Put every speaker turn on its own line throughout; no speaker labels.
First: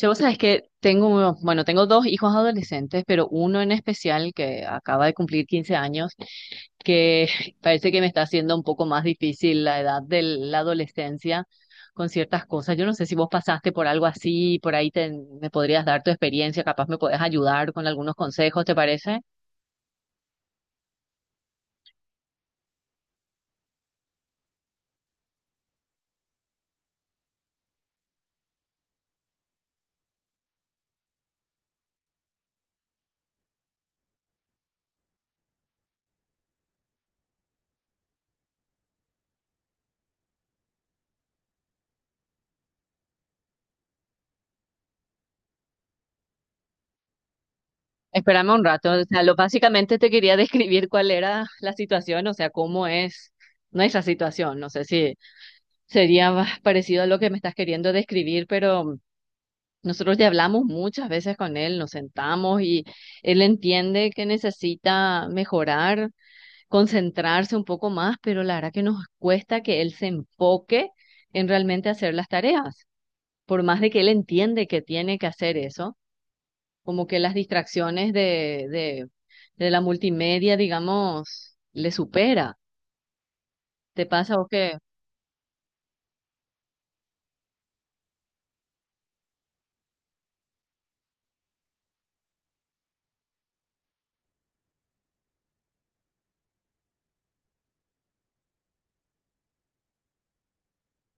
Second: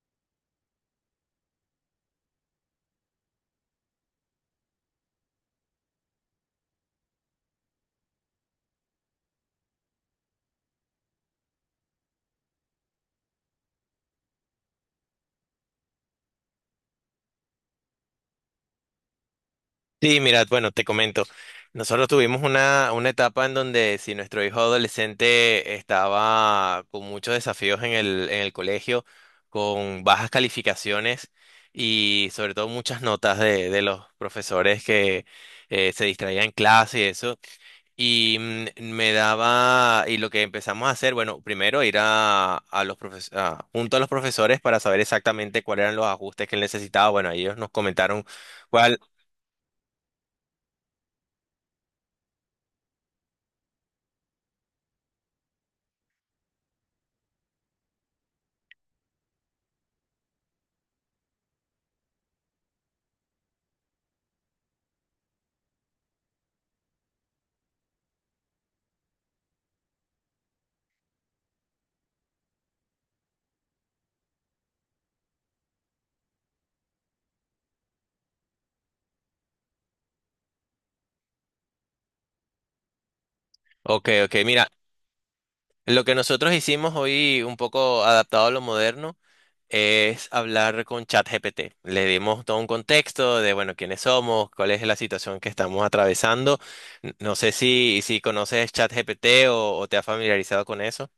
Yo, vos sabés que tengo, bueno, tengo dos hijos adolescentes, pero uno en especial que acaba de cumplir 15 años, que parece que me está haciendo un poco más difícil la edad de la adolescencia con ciertas cosas. Yo no sé si vos pasaste por algo así, por ahí me podrías dar tu experiencia, capaz me podés ayudar con algunos consejos, ¿te parece?
Sí, mira, bueno, te comento. Nosotros tuvimos una etapa en donde si nuestro hijo adolescente estaba con muchos desafíos en el colegio, con bajas calificaciones y sobre todo muchas notas de los profesores que se distraían en clase y eso. Y me daba, y lo que empezamos a hacer, bueno, primero ir a los profes- a- junto a los profesores para saber exactamente cuáles eran los ajustes que él necesitaba. Bueno, ellos nos comentaron
Espérame un rato,
cuál.
o sea, lo básicamente te quería describir cuál era la situación, o sea, cómo es nuestra situación. No sé si sería más parecido a lo que me estás queriendo describir, pero nosotros ya hablamos muchas veces con él, nos sentamos y él entiende que necesita mejorar, concentrarse un poco más, pero la verdad que nos cuesta que él se enfoque en realmente hacer las tareas. Por más de que él entiende que tiene que hacer eso, como que las distracciones de la multimedia, digamos, le supera. ¿Te
Ok, ok,
pasa o
mira.
qué?
Lo que nosotros hicimos hoy, un poco adaptado a lo moderno, es hablar con ChatGPT. Le dimos todo un contexto de, bueno, quiénes somos, cuál es la situación que estamos atravesando. No sé si conoces ChatGPT o te has familiarizado con eso.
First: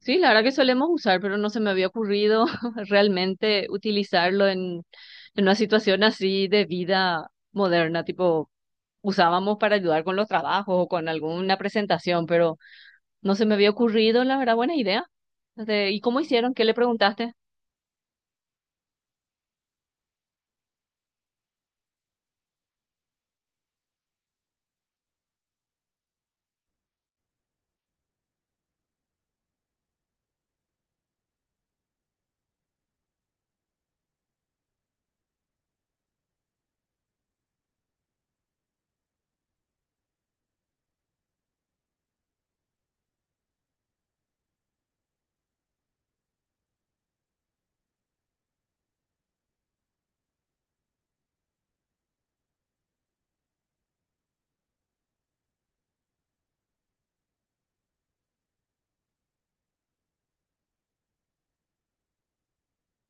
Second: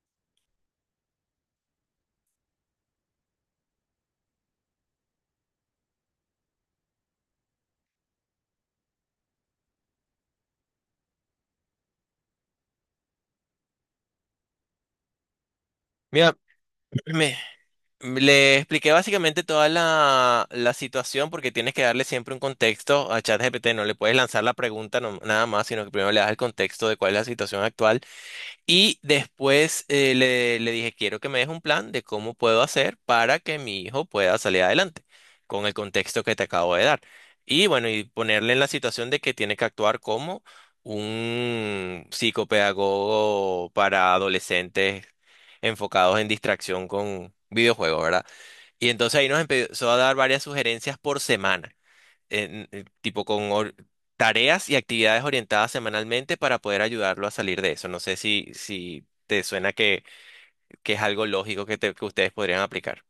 Sí, la verdad que solemos usar, pero no se me había ocurrido realmente utilizarlo en una situación así de vida moderna, tipo usábamos para ayudar con los trabajos o con alguna presentación, pero no se me había ocurrido, la verdad, buena idea. ¿Y cómo
Mira,
hicieron? ¿Qué le preguntaste?
me- le expliqué básicamente toda la situación porque tienes que darle siempre un contexto a ChatGPT. No le puedes lanzar la pregunta nada más, sino que primero le das el contexto de cuál es la situación actual. Y después le dije, quiero que me des un plan de cómo puedo hacer para que mi hijo pueda salir adelante, con el contexto que te acabo de dar. Y bueno, y ponerle en la situación de que tiene que actuar como un psicopedagogo para adolescentes enfocados en distracción con videojuegos, ¿verdad? Y entonces ahí nos empezó a dar varias sugerencias por semana tipo tareas y actividades orientadas semanalmente para poder ayudarlo a salir de eso. No sé si te suena que es algo lógico que ustedes podrían aplicar.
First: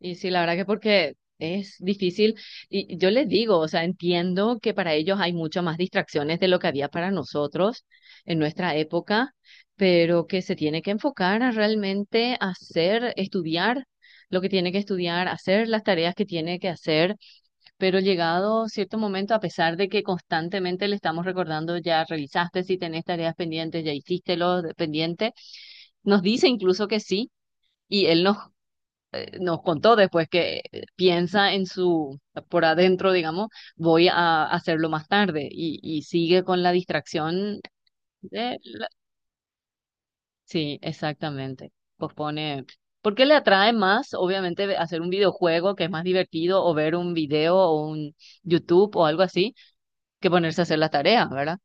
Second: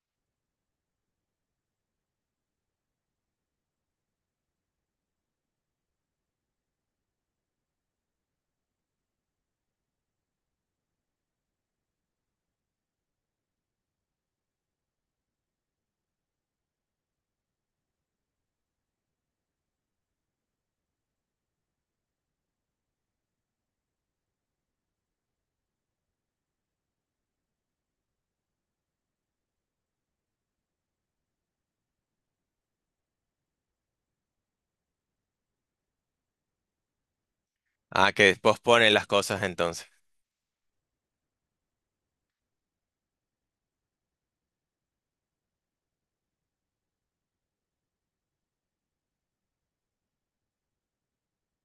Y sí, la verdad que porque es difícil, y yo les digo, o sea, entiendo que para ellos hay muchas más distracciones de lo que había para nosotros en nuestra época, pero que se tiene que enfocar a realmente hacer, estudiar lo que tiene que estudiar, hacer las tareas que tiene que hacer, pero llegado cierto momento, a pesar de que constantemente le estamos recordando, ya realizaste si tenés tareas pendientes, ya hiciste lo pendiente, nos dice incluso que sí. Y él nos contó después que piensa en su, por adentro, digamos, voy a hacerlo más tarde y sigue con la distracción.
Ah, que
de la-
posponen las cosas entonces.
Sí, exactamente. Pospone. ¿Por qué le atrae más, obviamente, hacer un videojuego que es más divertido o ver un video o un YouTube o algo así que ponerse a hacer la tarea? ¿Verdad?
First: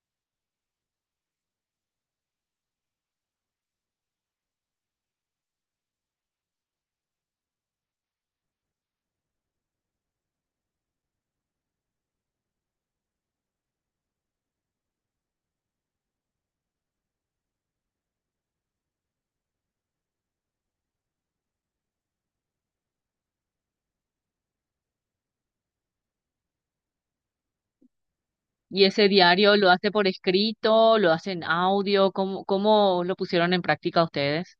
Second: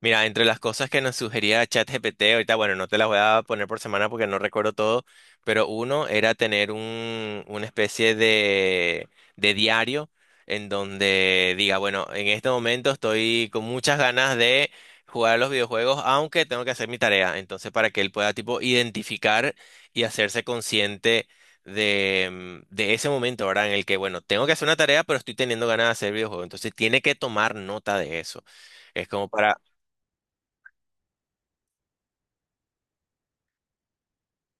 Mira, entre las cosas que nos sugería ChatGPT, ahorita, bueno, no te las voy a poner por semana porque no recuerdo todo, pero uno era tener una especie de diario en donde diga, bueno, en este momento estoy con muchas ganas de jugar a los videojuegos, aunque tengo que hacer mi tarea. Entonces, para que él pueda, tipo, identificar y hacerse consciente de ese momento, ¿verdad? En el que, bueno, tengo que hacer una tarea, pero estoy teniendo ganas de hacer videojuegos. Entonces, tiene que tomar nota de eso.
Y ese
Es como
diario
para.
lo hace por escrito, lo hace en audio, ¿cómo lo pusieron en práctica ustedes?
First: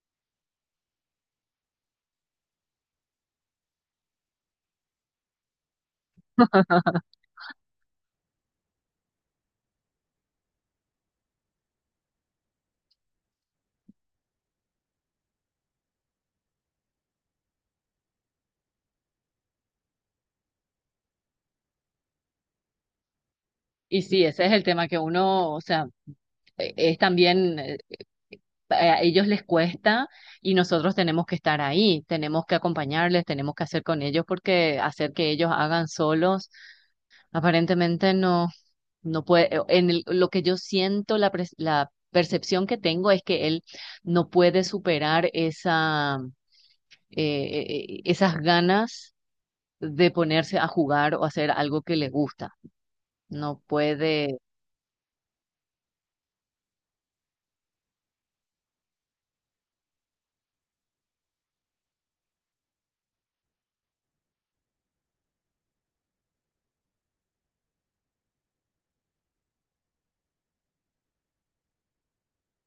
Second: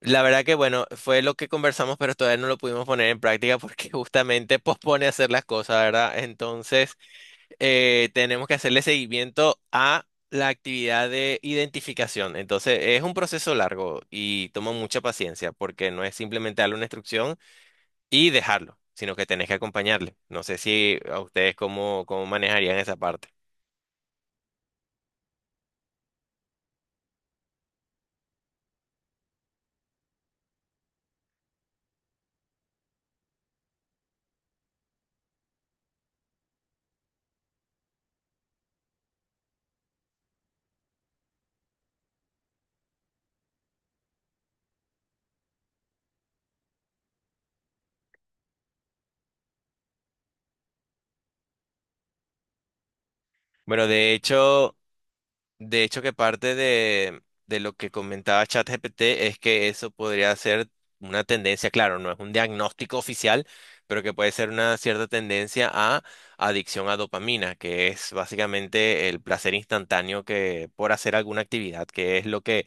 La verdad que bueno, fue lo que conversamos, pero todavía no lo pudimos poner en práctica porque justamente pospone hacer las cosas, ¿verdad? Entonces, tenemos que hacerle seguimiento a la actividad de identificación. Entonces, es un proceso largo y toma mucha paciencia porque no es simplemente darle una instrucción y dejarlo, sino que tenés que acompañarle. No sé si a ustedes cómo manejarían esa parte.
Y sí, ese es el tema que uno, o sea, es también a ellos les cuesta y nosotros tenemos que estar ahí, tenemos que acompañarles, tenemos que hacer con ellos porque hacer que ellos hagan solos, aparentemente no, no puede, lo que yo siento, la percepción que tengo es que él no puede superar esa, esas ganas de ponerse a jugar o hacer algo que le gusta. No
Bueno,
puede.
de hecho, que parte de lo que comentaba ChatGPT es que eso podría ser una tendencia, claro, no es un diagnóstico oficial, pero que puede ser una cierta tendencia a adicción a dopamina, que es básicamente el placer instantáneo que por hacer alguna actividad, que es lo que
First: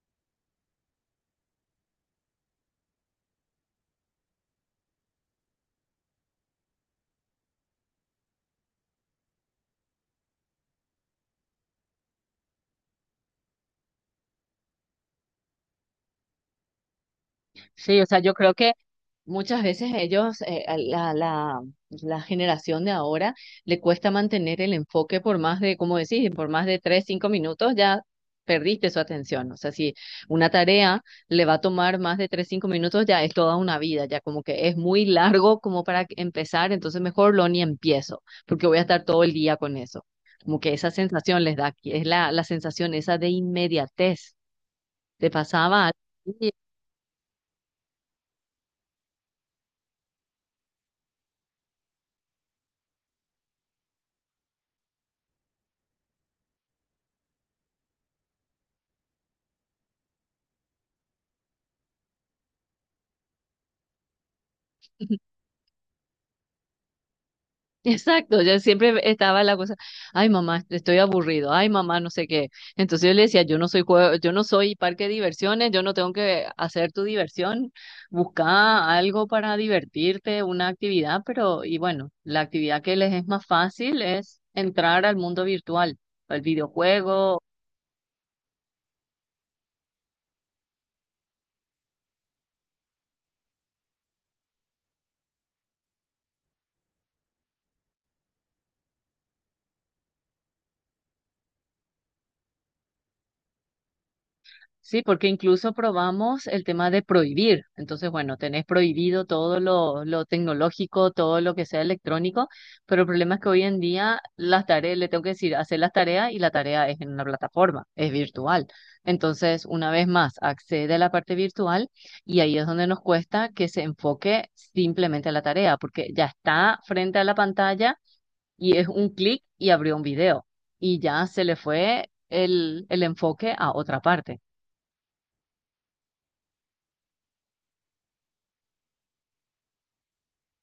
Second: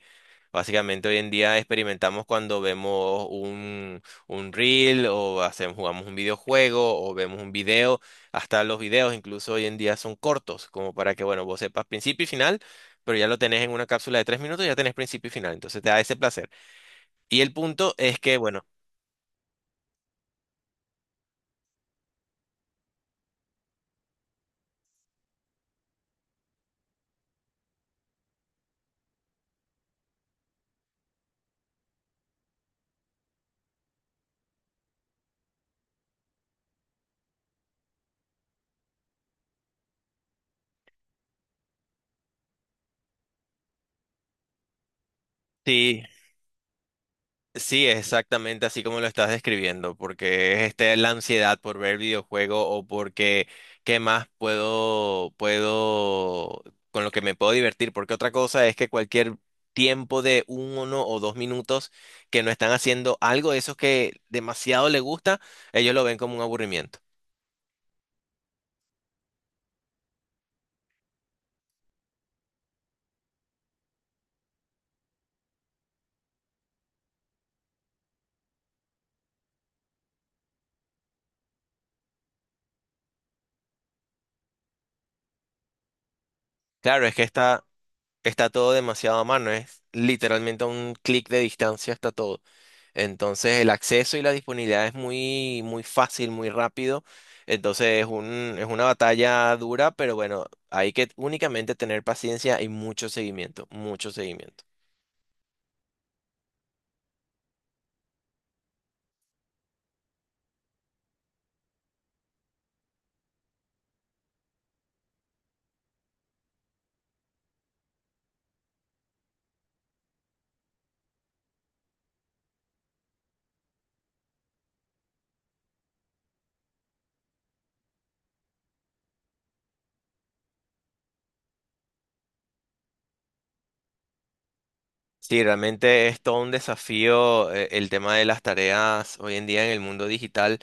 básicamente hoy en día experimentamos cuando vemos un reel o jugamos un videojuego o vemos un video, hasta los videos incluso hoy en día son cortos, como para que, bueno, vos sepas principio y final, pero ya lo tenés en una cápsula de 3 minutos, ya tenés principio y final, entonces te da ese placer. Y el punto
Sí, o sea,
es
yo
que,
creo
bueno,
que muchas veces ellos, a la generación de ahora, le cuesta mantener el enfoque por más de, como decís, por más de 3, 5 minutos, ya perdiste su atención. O sea, si una tarea le va a tomar más de tres, cinco minutos, ya es toda una vida, ya como que es muy largo como para empezar, entonces mejor lo ni empiezo, porque voy a estar todo el día con eso. Como que esa sensación les da, que es la sensación esa de inmediatez. Te pasaba
sí,
algo.
sí, exactamente así como lo estás describiendo, porque es este, la ansiedad por ver videojuego, o porque ¿qué más puedo, con lo que me puedo divertir? Porque otra cosa es que cualquier tiempo de 1 o 2 minutos que no están haciendo algo de esos que demasiado le gusta, ellos lo ven como un aburrimiento.
Exacto, yo siempre estaba la cosa, ay mamá, estoy aburrido, ay mamá, no sé qué. Entonces yo le decía, yo no soy juego, yo no soy parque de diversiones, yo no tengo que hacer tu diversión, busca algo para divertirte, una actividad, pero y bueno, la actividad que les es más fácil es entrar al mundo virtual, al
Claro, es que
videojuego.
está todo demasiado a mano, es literalmente a un clic de distancia está todo. Entonces el acceso y la disponibilidad es muy, muy fácil, muy rápido. Entonces es una batalla dura, pero bueno, hay que únicamente tener paciencia y mucho seguimiento, mucho seguimiento.
Sí, porque incluso probamos el tema de prohibir. Entonces, bueno, tenés prohibido todo lo tecnológico, todo lo que sea electrónico, pero el problema es que hoy en día las tareas, le tengo que decir, hacer las tareas y la tarea es en una plataforma, es virtual. Entonces, una vez más, accede a la parte virtual y ahí es donde nos cuesta que se enfoque simplemente a la tarea, porque ya está frente a la pantalla y es un clic y abrió un video y ya se le fue el enfoque a otra parte.
Sí, realmente es todo un desafío el tema de las tareas hoy en día en el mundo digital,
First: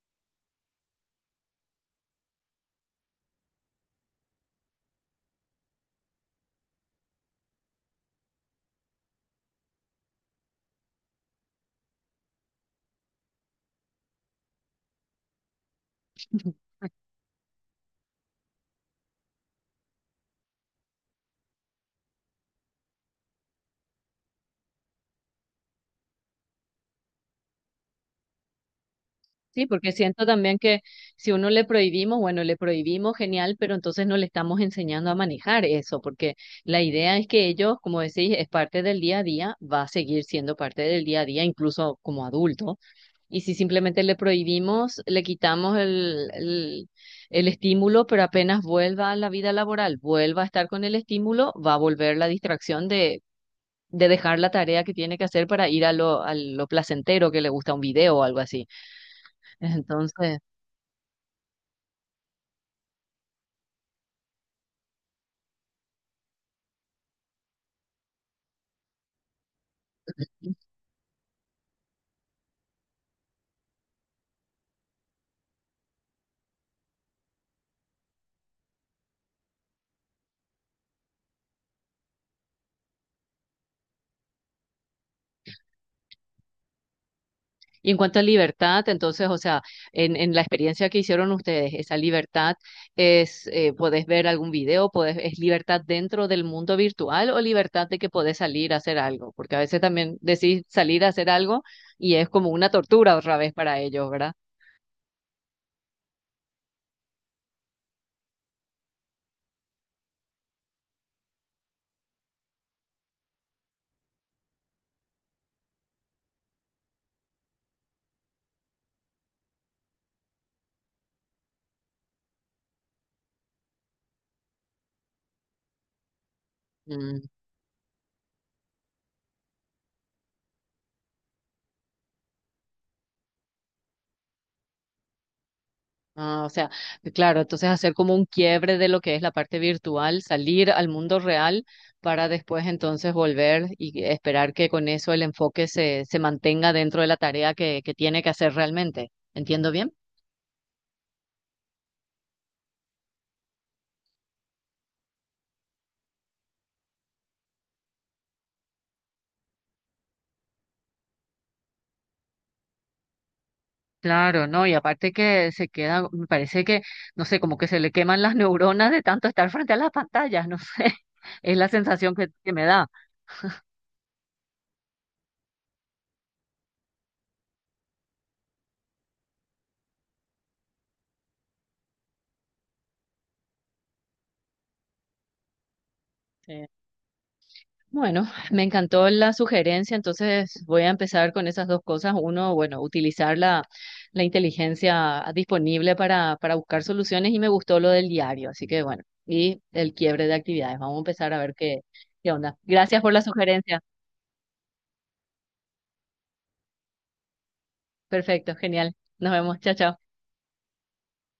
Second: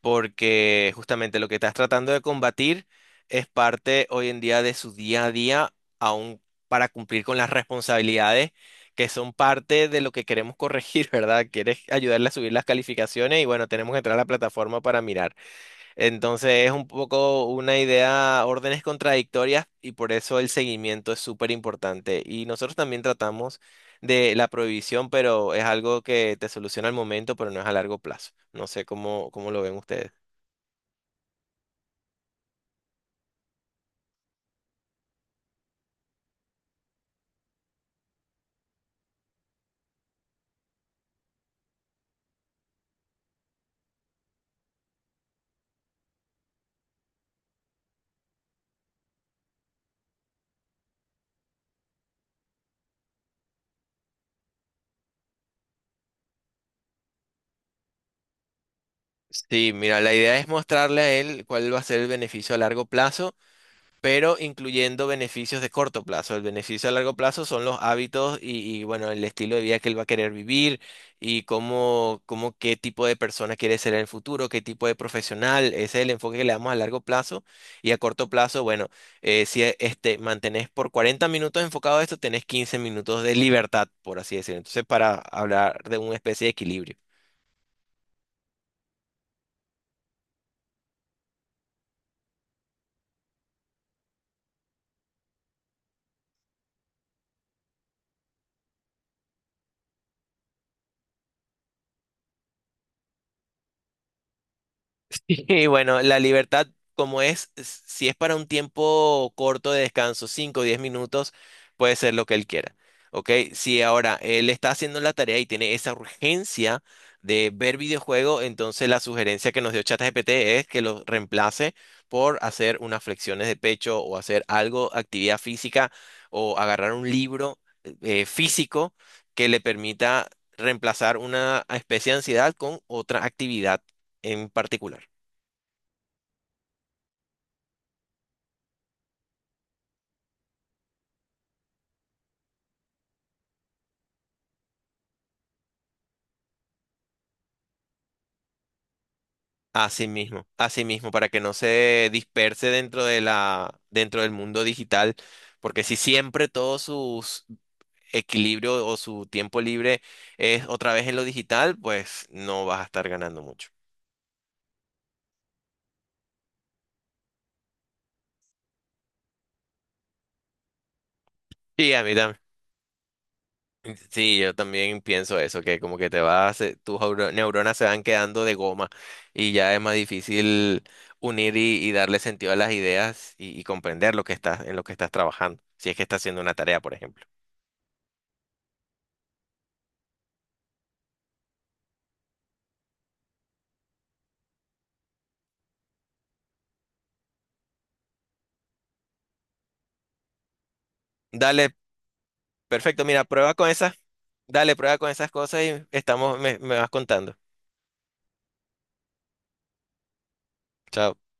porque justamente lo que estás tratando de combatir es parte hoy en día de su día a día, aún para cumplir con las responsabilidades que son parte de lo que queremos corregir, ¿verdad? Quieres ayudarle a subir las calificaciones y, bueno, tenemos que entrar a la plataforma para mirar. Entonces es un poco una idea, órdenes contradictorias, y por eso el seguimiento es súper importante. Y nosotros también tratamos de la prohibición, pero es algo que te soluciona al momento, pero no es a largo plazo. No sé cómo lo
Sí,
ven
porque
ustedes.
siento también que si uno le prohibimos, bueno, le prohibimos, genial, pero entonces no le estamos enseñando a manejar eso, porque la idea es que ellos, como decís, es parte del día a día, va a seguir siendo parte del día a día, incluso como adulto. Y si simplemente le prohibimos, le quitamos el estímulo, pero apenas vuelva a la vida laboral, vuelva a estar con el estímulo, va a volver la distracción de dejar la tarea que tiene que hacer para ir a lo placentero que le gusta un video o algo así.
Sí, mira, la idea
Entonces...
es mostrarle a él cuál va a ser el beneficio a largo plazo, pero incluyendo beneficios de corto plazo. El beneficio a largo plazo son los hábitos bueno, el estilo de vida que él va a querer vivir y cómo qué tipo de persona quiere ser en el futuro, qué tipo de profesional. Ese es el enfoque que le damos a largo plazo. Y a corto plazo, bueno, si mantenés por 40 minutos enfocado a esto, tenés 15 minutos de libertad, por así decirlo. Entonces, para hablar de una especie de equilibrio.
Y en cuanto a libertad, entonces, o sea, en la experiencia que hicieron ustedes, esa libertad es, podés ver algún video, podés, es libertad dentro del mundo virtual o libertad de que podés salir a hacer algo, porque a veces también decís salir a hacer algo y es como una tortura otra vez para ellos, ¿verdad?
Y bueno, la libertad, como es, si es para un tiempo corto de descanso, 5 o 10 minutos, puede ser lo que él quiera. ¿Ok? Si ahora él está haciendo la tarea y tiene esa urgencia de ver videojuego, entonces la sugerencia que nos dio ChatGPT es que lo reemplace por hacer unas flexiones de pecho o hacer algo, actividad física, o agarrar un libro físico que le permita reemplazar una especie de ansiedad con otra actividad en particular.
Ah, o sea, claro, entonces hacer como un quiebre de lo que es la parte virtual, salir al mundo real para después entonces volver y esperar que con eso el enfoque se mantenga dentro de la tarea que tiene que hacer realmente. ¿Entiendo bien?
Así mismo, para que no se disperse dentro del mundo digital, porque si siempre todo su equilibrio o su tiempo libre es otra vez en lo digital, pues no vas a estar ganando mucho.
Claro, no, y aparte que se queda, me parece que, no sé, como que se le queman las neuronas de tanto estar frente a las pantallas, no sé, es la
Sí, a mí
sensación que,
también.
que me da.
Sí, yo también pienso eso, que como que te vas, tus neuronas se van quedando de goma y ya es más difícil unir y darle sentido a las ideas y comprender en lo que estás trabajando, si es que estás haciendo una tarea, por ejemplo.
Bueno, me encantó la sugerencia, entonces voy a empezar con esas dos cosas. Uno, bueno, utilizar la inteligencia disponible para buscar soluciones y me gustó lo del diario, así que bueno, y el quiebre de actividades. Vamos a empezar a ver
Dale.
qué onda. Gracias
Perfecto,
por la
mira,
sugerencia.
dale, prueba con esas cosas y estamos, me vas contando.
Perfecto, genial. Nos vemos. Chao, chao.
Chao.